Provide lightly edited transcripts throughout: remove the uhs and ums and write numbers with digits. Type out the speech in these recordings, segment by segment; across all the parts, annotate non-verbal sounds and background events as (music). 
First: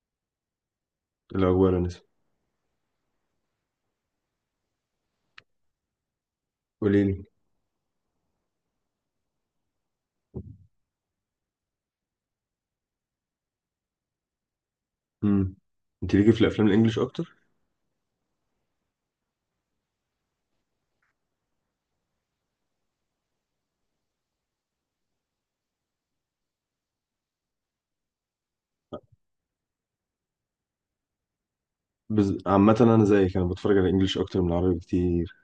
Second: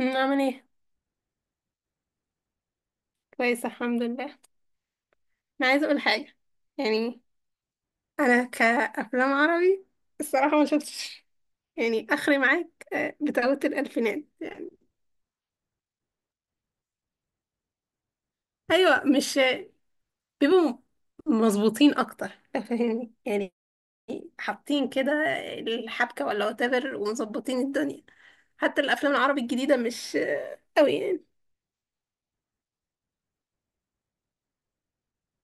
عامل ايه؟ الأخبار يا نسمة. كويسه، الحمد لله. انا عايزه اقول حاجه، قولي يعني لي. انا كافلام عربي الصراحه ما شفتش، يعني اخري معاك، بتاعه الالفينات يعني. امم انت ليكي في الافلام الانجليش اكتر. ايوه مش بيبقوا مظبوطين اكتر، فاهمني؟ يعني حاطين كده الحبكه ولا whatever ومظبطين الدنيا. حتى الافلام العربي الجديده مش قوي يعني، عامه انا زيك، انا بتفرج على الانجليش اكتر من العربي بكتير.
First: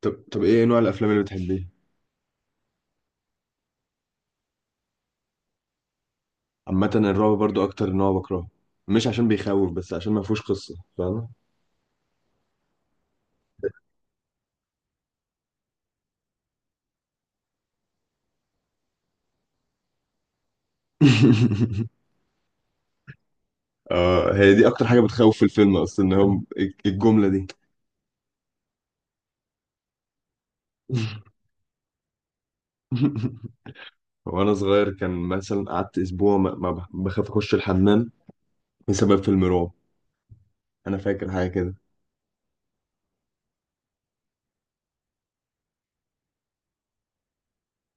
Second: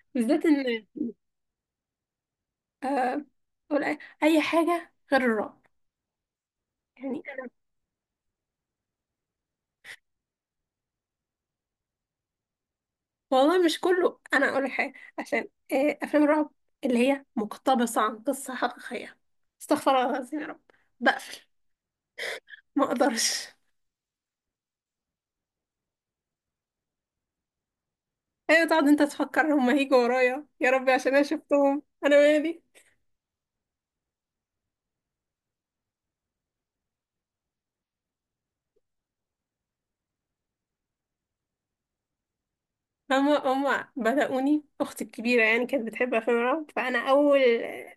طب، بالذات ايه ان نوع الافلام اللي بتحبيها؟ آه، ولا أي حاجه غير الرعب عامه يعني. الرعب برضو اكتر نوع بكرهه، مش عشان بيخوف بس عشان ما فيهوش قصه، فاهمه؟ والله مش كله، انا اقول لك حاجه عشان افلام الرعب اللي هي مقتبسه عن قصه حقيقيه، استغفر الله العظيم يا رب. بقفل، (laughs) ما اقدرش. اه، هي دي اكتر حاجه بتخوف في الفيلم، اصلا ان هو الجمله دي. ايوه، تقعد انت تفكر هما هيجوا ورايا، يا ربي عشان انا شفتهم انا مالي. (laughs) وانا صغير كان مثلا قعدت اسبوع ما, ما بخ- بخاف اخش الحمام بسبب فيلم رعب. انا فاكر حاجه كده. هما بدأوني اختي الكبيره، يعني كانت بتحب افلام الرعب، فانا اول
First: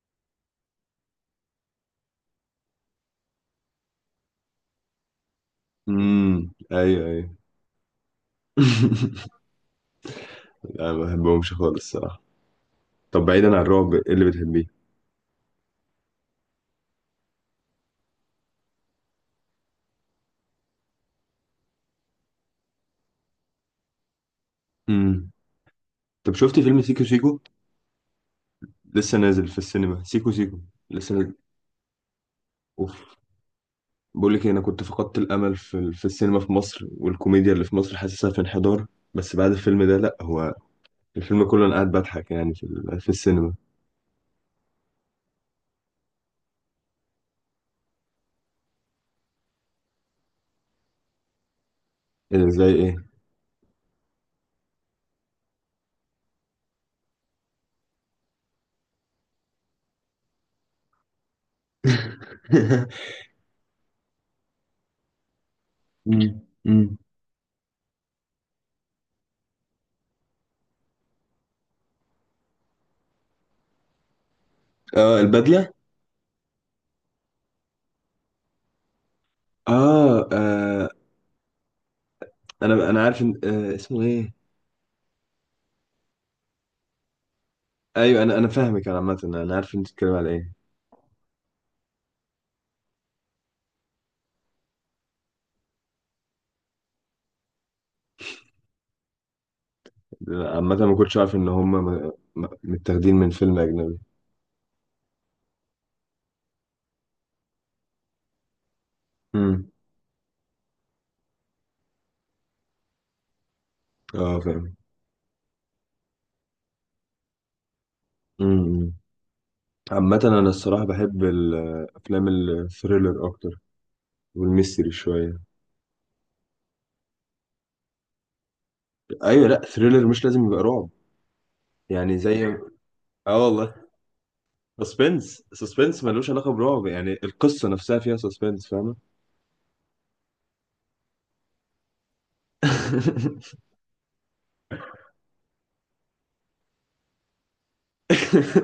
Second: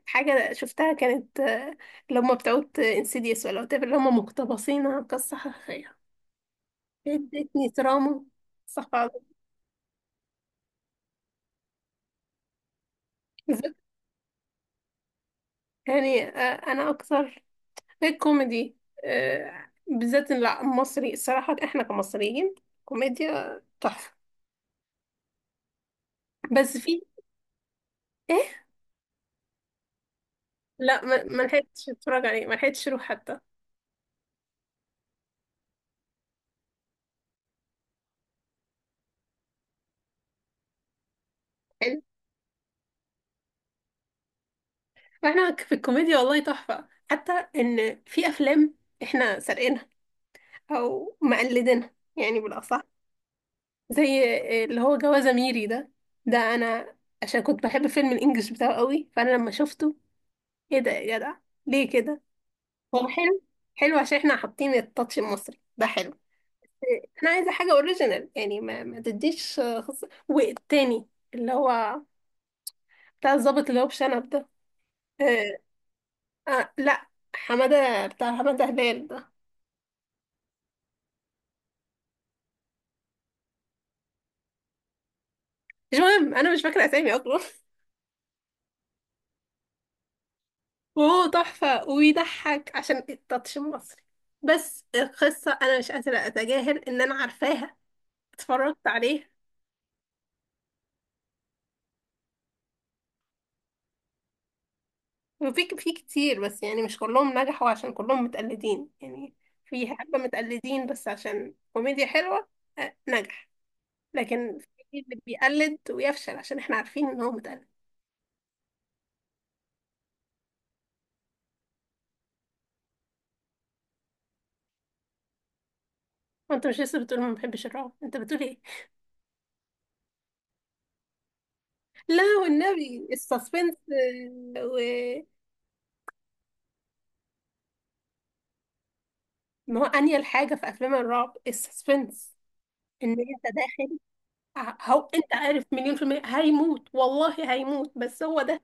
حاجه شفتها كانت اللي هما بتوع انسيديوس ولا whatever، اللي هما مقتبسين عن قصه حقيقيه. امم، ايوه ايوه. ادتني تراما. استغفر (laughs) لا، ما بحبهمش خالص الصراحة. طب بعيدا عن الله. الرعب، ايه اللي بتحبيه؟ يعني انا اكثر الكوميدي، بالذات إن لا، مصري الصراحة، احنا كمصريين كوميديا تحفة. امم. طب شفتي بس فيلم في سيكو سيكو؟ ايه؟ لسه نازل في السينما سيكو سيكو. لا، لسه ما نازل. ما لحقتش اتفرج عليه، ما لحقتش اروح اوف. حتى. بقول لك إيه، انا كنت فقدت الامل في في السينما في مصر، والكوميديا اللي في مصر حاسسها في انحدار. بس بعد الفيلم ده لا، هو الفيلم كله انا قاعد حلو. بضحك يعني في في السينما. احنا في الكوميديا والله تحفة، حتى ان في افلام احنا سارقينها او مقلدينها إيه يعني ده، زي بالاصح. ايه؟ زي اللي هو جوازة ميري ده، ده انا عشان كنت بحب فيلم الانجليش بتاعه قوي، فانا لما شفته، ايه ده يا جدع؟ ليه كده؟ هو (laughs) حلو، حلو عشان احنا حاطين التاتش المصري، ده حلو. مم. مم. انا عايزه حاجه اوريجينال، يعني ما تديش خص... والتاني اللي هو بتاع الظابط اللي هو بشنب ده. اه، آه. البدله. آه. لا، حماده بتاع حماده هلال ده. اه، آه، انا عارف إن... آه اسمه ايه. مش مهم، انا مش فاكره اسامي اصلا (laughs) ايوه، انا فاهمك، انا عامه انا عارف انت بتتكلم على ايه. وهو تحفه وبيضحك عشان التاتش المصري، بس القصه انا مش قادره اتجاهل ان انا عارفاها، اتفرجت عليها. عامة ما كنتش عارف إن هما متاخدين من فيلم أجنبي. وفي كتير، بس يعني مش كلهم نجحوا عشان كلهم متقلدين يعني. امم. في حبه متقلدين بس عشان كوميديا حلوه، نجح. اه لكن فاهم. في اللي بيقلد ويفشل عشان احنا عارفين ان هو متقلد. امم. عامة أنا الصراحة بحب الأفلام الثريلر أكتر، والميستري شوية. وانت مش لسه بتقول ما بحبش الرعب؟ انت بتقول ايه؟ أيوة، لأ ثريلر مش لازم يبقى رعب، يعني لا زي... والنبي (laughs) اه والله. السسبنس، آه، و سسبنس، سسبنس ملوش علاقة برعب، يعني القصة نفسها فيها سسبنس، فاهمة؟ ما هو انيل حاجه في افلام الرعب السسبنس، ان انت (laughs) داخل، هو انت عارف مليون في المية هيموت، والله هيموت، بس هو ده.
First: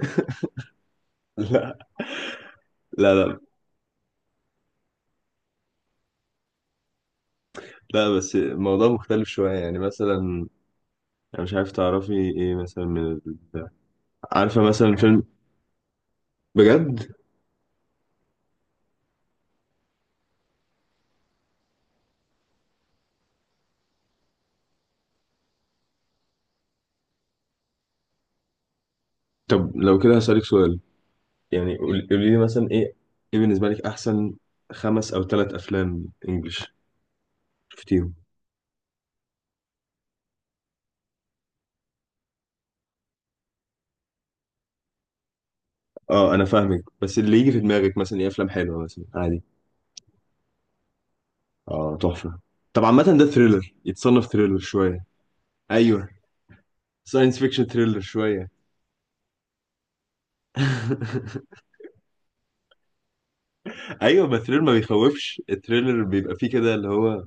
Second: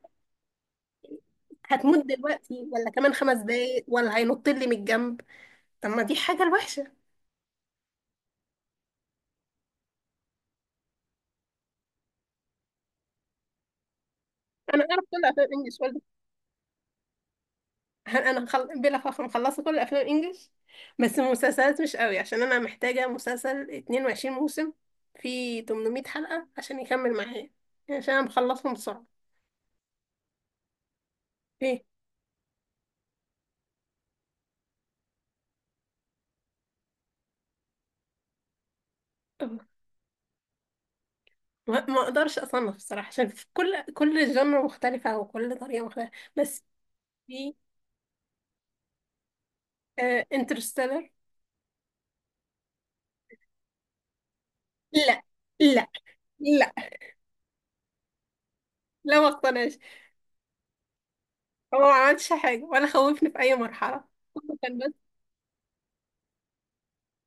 لا هتموت دلوقتي ولا كمان لا خمس لا دقايق ولا هينط لي من الجنب؟ طب ما دي حاجه الوحشه. لا بس الموضوع مختلف شوية، يعني مثلا أنا مش عارف تعرفي إيه مثلا من عارفة انا مثلا اعرف فيلم. كل افلام انجلش بجد؟ (laughs) هل انا بلا فخر مخلصه كل الافلام الانجليش. بس المسلسلات مش قوي عشان انا محتاجه مسلسل 22 موسم، فيه 800 حلقه عشان يكمل معايا، يعني عشان انا مخلصهم بسرعه. طب لو كده هسألك سؤال، يعني ايه؟ قولي لي مثلا ايه، ايه بالنسبة لك احسن خمس او ثلاث افلام انجلش شفتيهم. أه. ما اقدرش اصنف الصراحه عشان في كل جنر مختلفه وكل طريقه مختلفه. اه انا بس فاهمك، بس اللي يجي في في دماغك مثلا ايه، افلام حلوة مثلا عادي. انترستيلر. اه تحفة. طب عامة ده ثريلر، يتصنف ثريلر شوية. لا، لا، ايوه. لا، ساينس فيكشن ثريلر شوية. لا، ما اقتنعش. (laughs) هو ما عملش حاجه ولا خوفني في اي مرحله (laughs) ايوه، ما كله الثريلر ما كان بس. بيخوفش، الثريلر بيبقى فيه كده اللي هو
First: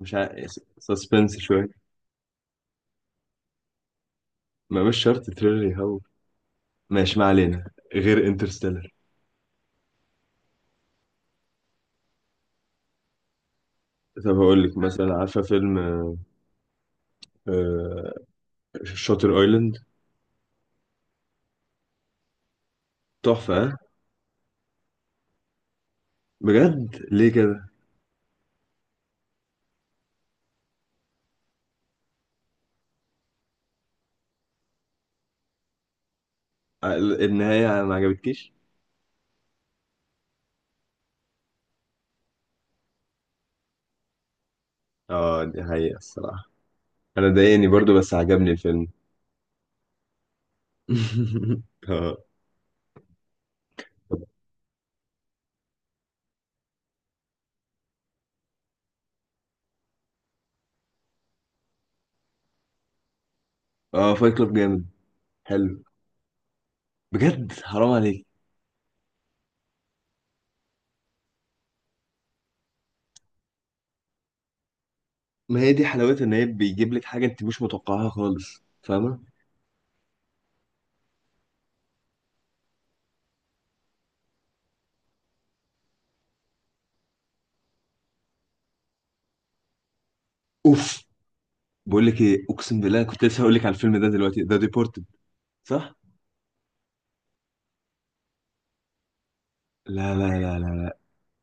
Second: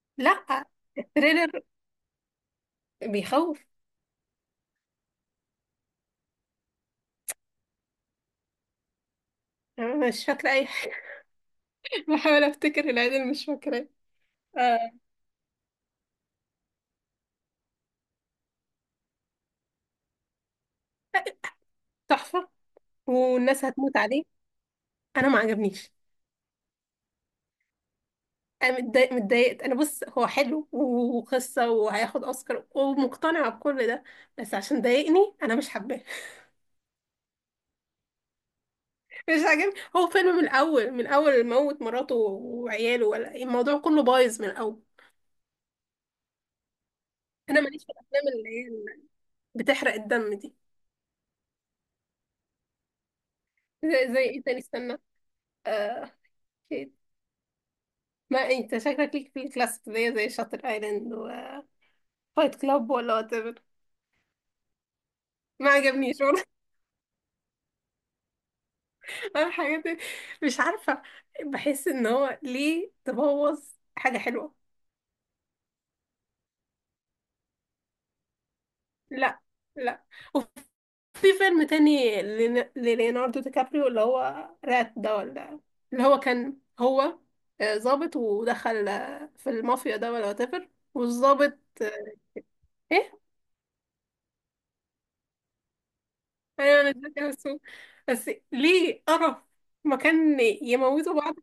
مش عارف، لا. سسبنس التريلر شوية. بيخوف. ما مش شرط الثريلر يخوف. ماشي، ما علينا غير انترستيلر. أنا مش فاكره اي، بحاول افتكر العيد اللي مش فاكراه. طب هقول لك آه، مثلا، عارفة فيلم آه، شاتر ايلاند؟ تحفة، تحفة والناس ها؟ هتموت عليه. انا ما عجبنيش. بجد، ليه كده؟ انا متضايقت، انا بص، هو حلو وقصة وهياخد اوسكار ومقتنعة بكل ده، بس عشان ضايقني انا مش حباه (laughs) آه، النهاية ما عجبتكيش؟ مش عاجبني، هو فيلم من الاول، من اول موت مراته وعياله، ولا الموضوع كله بايظ من الاول. اه دي حقيقة الصراحة، انا انا ضايقني ماليش في برضو بس الافلام اللي عجبني هي الفيلم. بتحرق الدم دي. (laughs) اه زي ايه تاني؟ استنى، آه ما انت شكلك ليك في الكلاسيك زي شاتر ايلاند وفايت كلاب ولا وات. اه. فايت كلاب جامد، ما حلو. عجبنيش والله بجد حرام عليك. (laughs) انا حاجات مش عارفه، بحس ان هو ليه تبوظ حاجه حلوه. ما هي دي حلاوتها، ان هي بيجيب لك حاجة انت مش متوقعها خالص، فاهمة؟ لا، لا. وفي فيلم تاني لليوناردو دي كابريو، اللي هو رات ده، ولا اللي هو كان هو ظابط، ودخل في المافيا ده ولا whatever، اوف. والظابط بقول لك ايه، اقسم بالله ايه؟ كنت لسه هقول لك على الفيلم ده دلوقتي، ده ديبورتد، صح؟ ايوه، انا مش فاكرة اسمه. بس ليه قرف؟ لا لا مكان لا لا لا. يموتوا بعض.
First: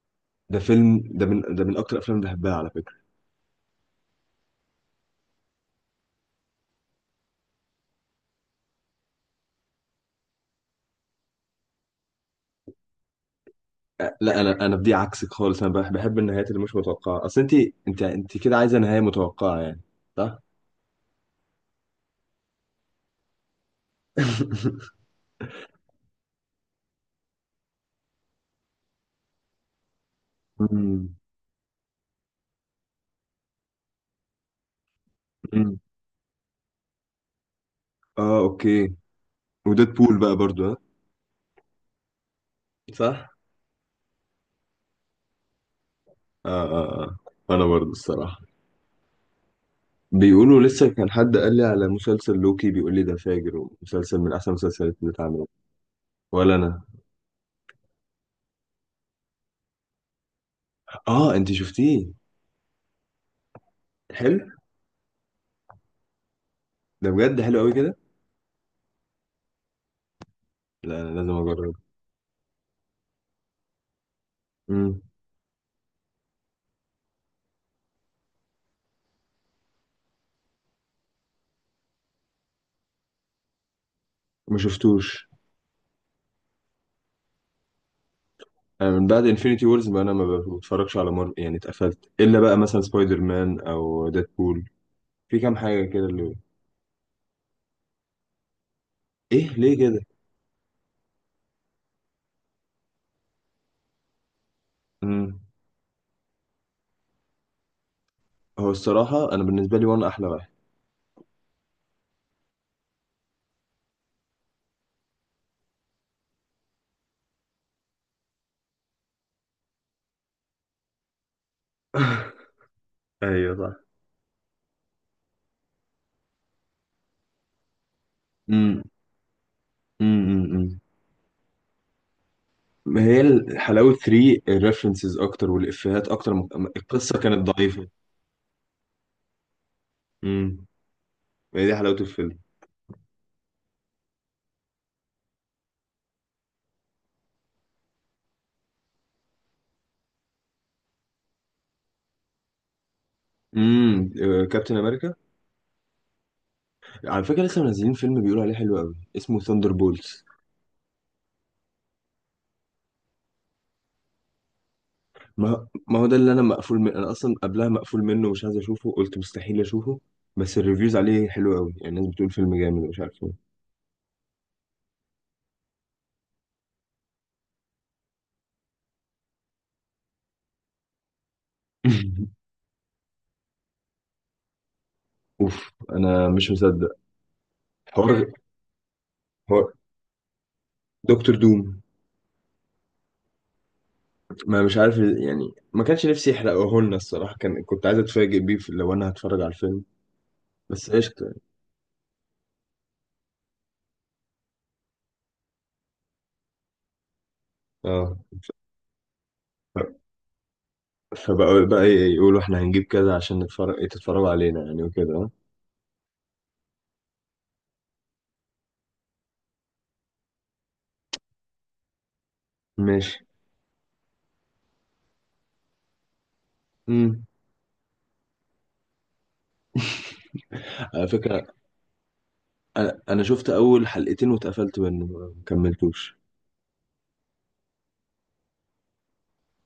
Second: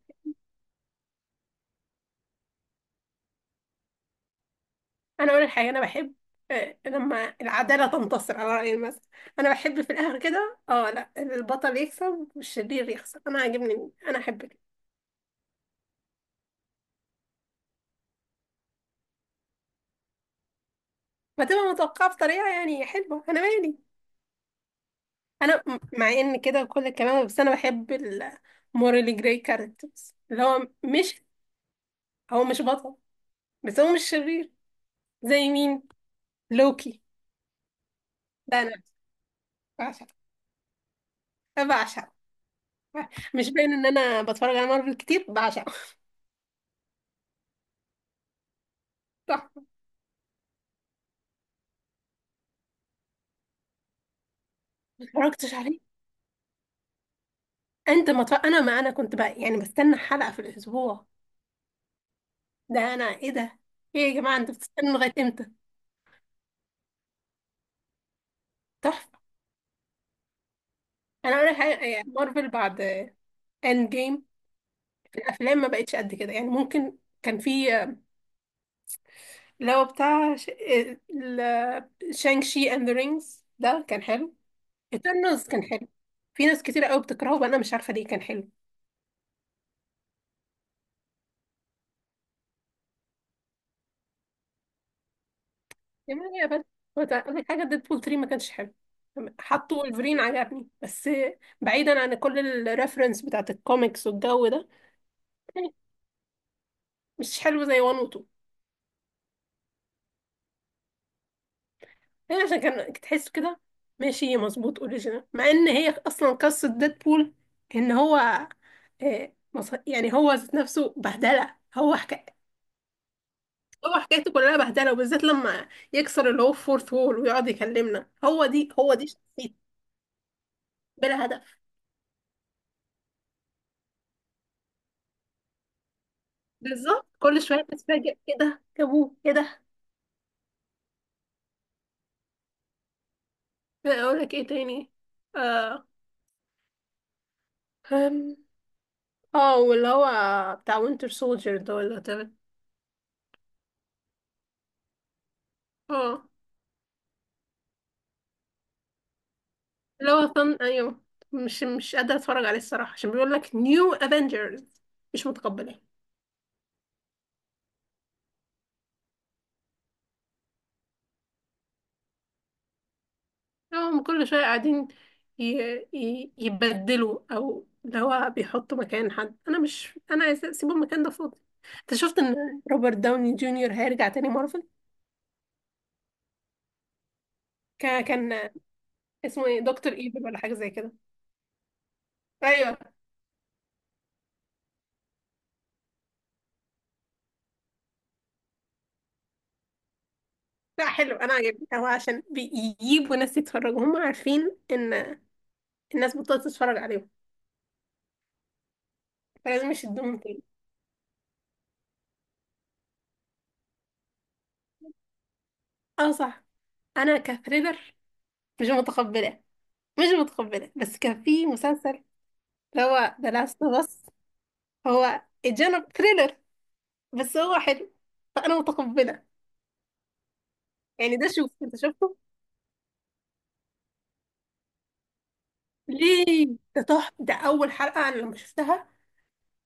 ده فيلم، ده من ده من اكتر الافلام اللي بحبها على فكرة. انا اقول الحقيقه انا بحب لما العداله تنتصر، على راي المثل. انا بحب في الاخر كده، اه، لا، البطل يكسب والشرير يخسر، انا عاجبني، انا لا احب كده. انا بدي عكسك خالص، انا بحب النهايات اللي مش متوقعه. اصل انت، انت كده عايزه نهايه متوقعه يعني، صح. فتبقى متوقعه بطريقه يعني حلوه، انا مالي. (laughs) انا مع ان كده كل الكلام، بس انا بحب المورالي جراي كاركترز، اللي امم هو مش بطل بس هو مش شرير. زي امم. مين؟ لوكي. اه ده انا اوكي. وديد بعشقه، بول بقى برضو، ها؟ بعشقه. صح. مش باين ان انا بتفرج على مارفل كتير؟ بعشقه اه اه اه، انا برضو الصراحه. (laughs) صح. بيقولوا لسه، كان حد قال لي على مسلسل لوكي بيقول لي ده فاجر، ومسلسل من احسن المسلسلات ما اللي اتعملت. اتفرجتش عليه. ولا انا. انت ما مطلع... انا ما انا كنت بقى يعني بستنى حلقة في الاسبوع. اه انت شفتيه. ده انا، ايه ده؟ ايه يا جماعة، حلو. انتوا بتستنوا لغاية امتى؟ ده بجد حلو قوي كده. تحفة. لا انا لازم انا اقول لك اجرب. حاجة، يعني مارفل بعد اند جيم، امم. في الافلام ما بقتش قد كده، يعني ممكن كان في اللي هو بتاع شانك شي اند ذا رينجز ده، كان حلو. ما شفتوش. ايترنالز كان حلو، في ناس كتير قوي بتكرهه وانا مش عارفة ليه، كان حلو. أنا من بعد انفينيتي وورز، ما انا ما بتفرجش على مارفل، يعني اتقفلت الا بقى مثلا سبايدر مان او ديدبول، في كام حاجه كده يا اللي... مان يا بنت، هو أقول لك حاجة، ديدبول 3 ما كانش حلو. ايه ليه حطوا كده؟ ولفرين عجبني، بس بعيدا عن كل الريفرنس بتاعت الكوميكس والجو ده امم. يعني، مش حلو زي 1 و 2. هو الصراحه انا بالنسبه لي وان احلى واحد. هي عشان كان تحس كده ماشي مظبوط اوريجينال، مع ان هي اصلا قصة ديدبول، ان هو يعني هو ذات نفسه بهدلة، هو (laughs) ايوه صح. هو حكايته كلها بهدلة، وبالذات لما يكسر اللي هو فورث وول ويقعد يكلمنا، امم هو دي شخصيته، امم. بلا هدف. ما هي حلاوه 3 الريفرنسز اكتر والافيهات اكتر بالظبط، القصه كل كانت شوية ضعيفه. تتفاجئ ايه ده جابوه، ايه ده. امم. ما هي دي حلاوه الفيلم. اقول لك ايه تاني؟ اه. أم. اه، واللي هو بتاع وينتر سولجر ده، ولا تمام؟ امم. كابتن امريكا. اه، على فكره لسه منزلين فيلم بيقولوا عليه حلو قوي اسمه ثاندر اللي بولز. هو فن، ايوه. مش قادرة اتفرج عليه الصراحة عشان بيقول لك نيو افنجرز، مش ما متقبلاه. ما هو ده اللي انا مقفول من، انا اصلا قبلها مقفول منه، مش عايز اشوفه، قلت مستحيل اشوفه. بس الريفيوز عليه حلو قوي، يعني الناس بتقول فيلم جامد ومش عارف ايه. هم كل شوية قاعدين ي... يبدلوا، او اللي هو بيحطوا مكان حد، انا مش انا عايزة اسيب المكان ده فاضي. انت شفت ان (laughs) روبرت داوني جونيور هيرجع تاني مارفل؟ اوف انا مش مصدق. حوار. كان اسمه ايه؟ حوار. دكتور ايفل ولا حاجه زي كده. دكتور دوم. ايوه. ما مش عارف يعني، ما كانش نفسي يحرقه لنا الصراحه، كان كنت عايز اتفاجئ بيه لو انا هتفرج على الفيلم. بس لا، حلو، قشطه انا يعني. عجبني، هو عشان بيجيبوا ناس يتفرجوا، هم عارفين ان الناس بطلت تتفرج عليهم، اه، فلازم ف- يشدوهم تاني. فبقى، يقولوا احنا هنجيب كذا عشان نتفرج، تتفرجوا علينا يعني، وكده آه. اه، صح. انا كثريلر مش متقبله، مش متقبله، بس كان في مسلسل اللي هو ماشي. ذا لاست اوف اس. هو الجانب ثريلر امم. بس هو حلو، فانا متقبله، على يعني ده، فكره شوف انت شفته؟ انا، شفت اول حلقتين واتقفلت منه، ما كملتوش. ليه؟ ده تحفه، ده اول حلقه انا لما شفتها،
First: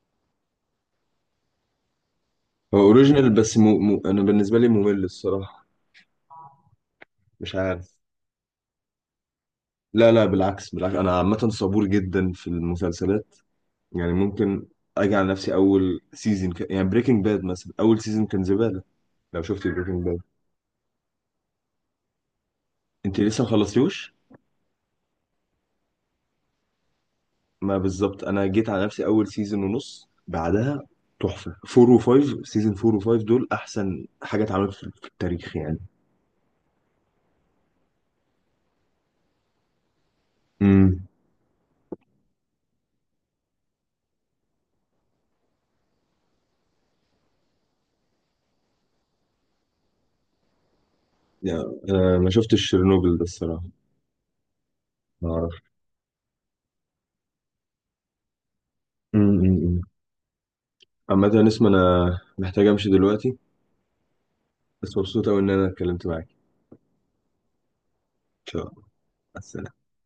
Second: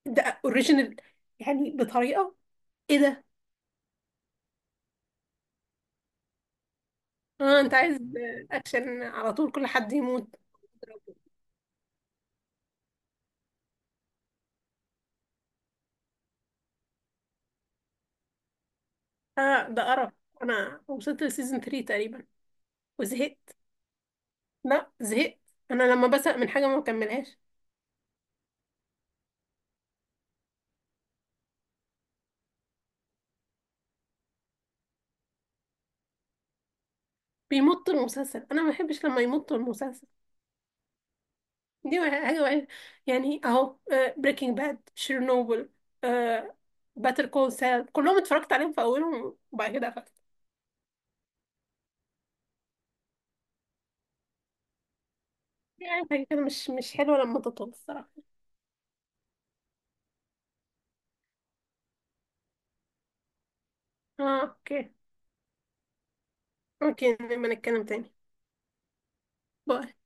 ده اوريجينال يعني بطريقه. هو ايه ده؟ اوريجينال بس انا بالنسبه لي ممل الصراحه، مش اه انت عارف. عايز اكشن على طول، كل حد لا لا، يموت. بالعكس بالعكس، انا عامه صبور جدا في المسلسلات، يعني ممكن اجي على نفسي اول سيزون يعني بريكنج باد مثلا اول سيزون كان زباله، لو شفت اه ده بريكنج قرف. باد. انا وصلت لسيزون 3 تقريبا انت لسه ما وزهقت. خلصتيهوش؟ لا زهقت، انا لما بزهق من حاجه ما بكملهاش. ما بالظبط انا جيت على نفسي اول سيزون ونص، بعدها تحفه. 4 و 5، سيزون 4 و 5 دول احسن حاجه اتعملت في في التاريخ يعني. بيمط المسلسل، انا ما بحبش لما يمط المسلسل، امم. دي حاجه وحشة. يعني اهو، بريكنج باد، شيرنوبل، باتر كول سال، كلهم اتفرجت عليهم في اولهم وبعد كده قفلت. يعني أنا ما شفتش شيرنوبل ده الصراحة، ما أعرف. يعني حاجه كده مش حلوه لما تطول الصراحه. امم. عامة يا نسمة أنا محتاج أمشي دلوقتي، اه اوكي. بس مبسوط أوي إن أنا اتكلمت معاك. إن اوكي، نبقى نتكلم تاني. شاء الله مع السلامة. باي.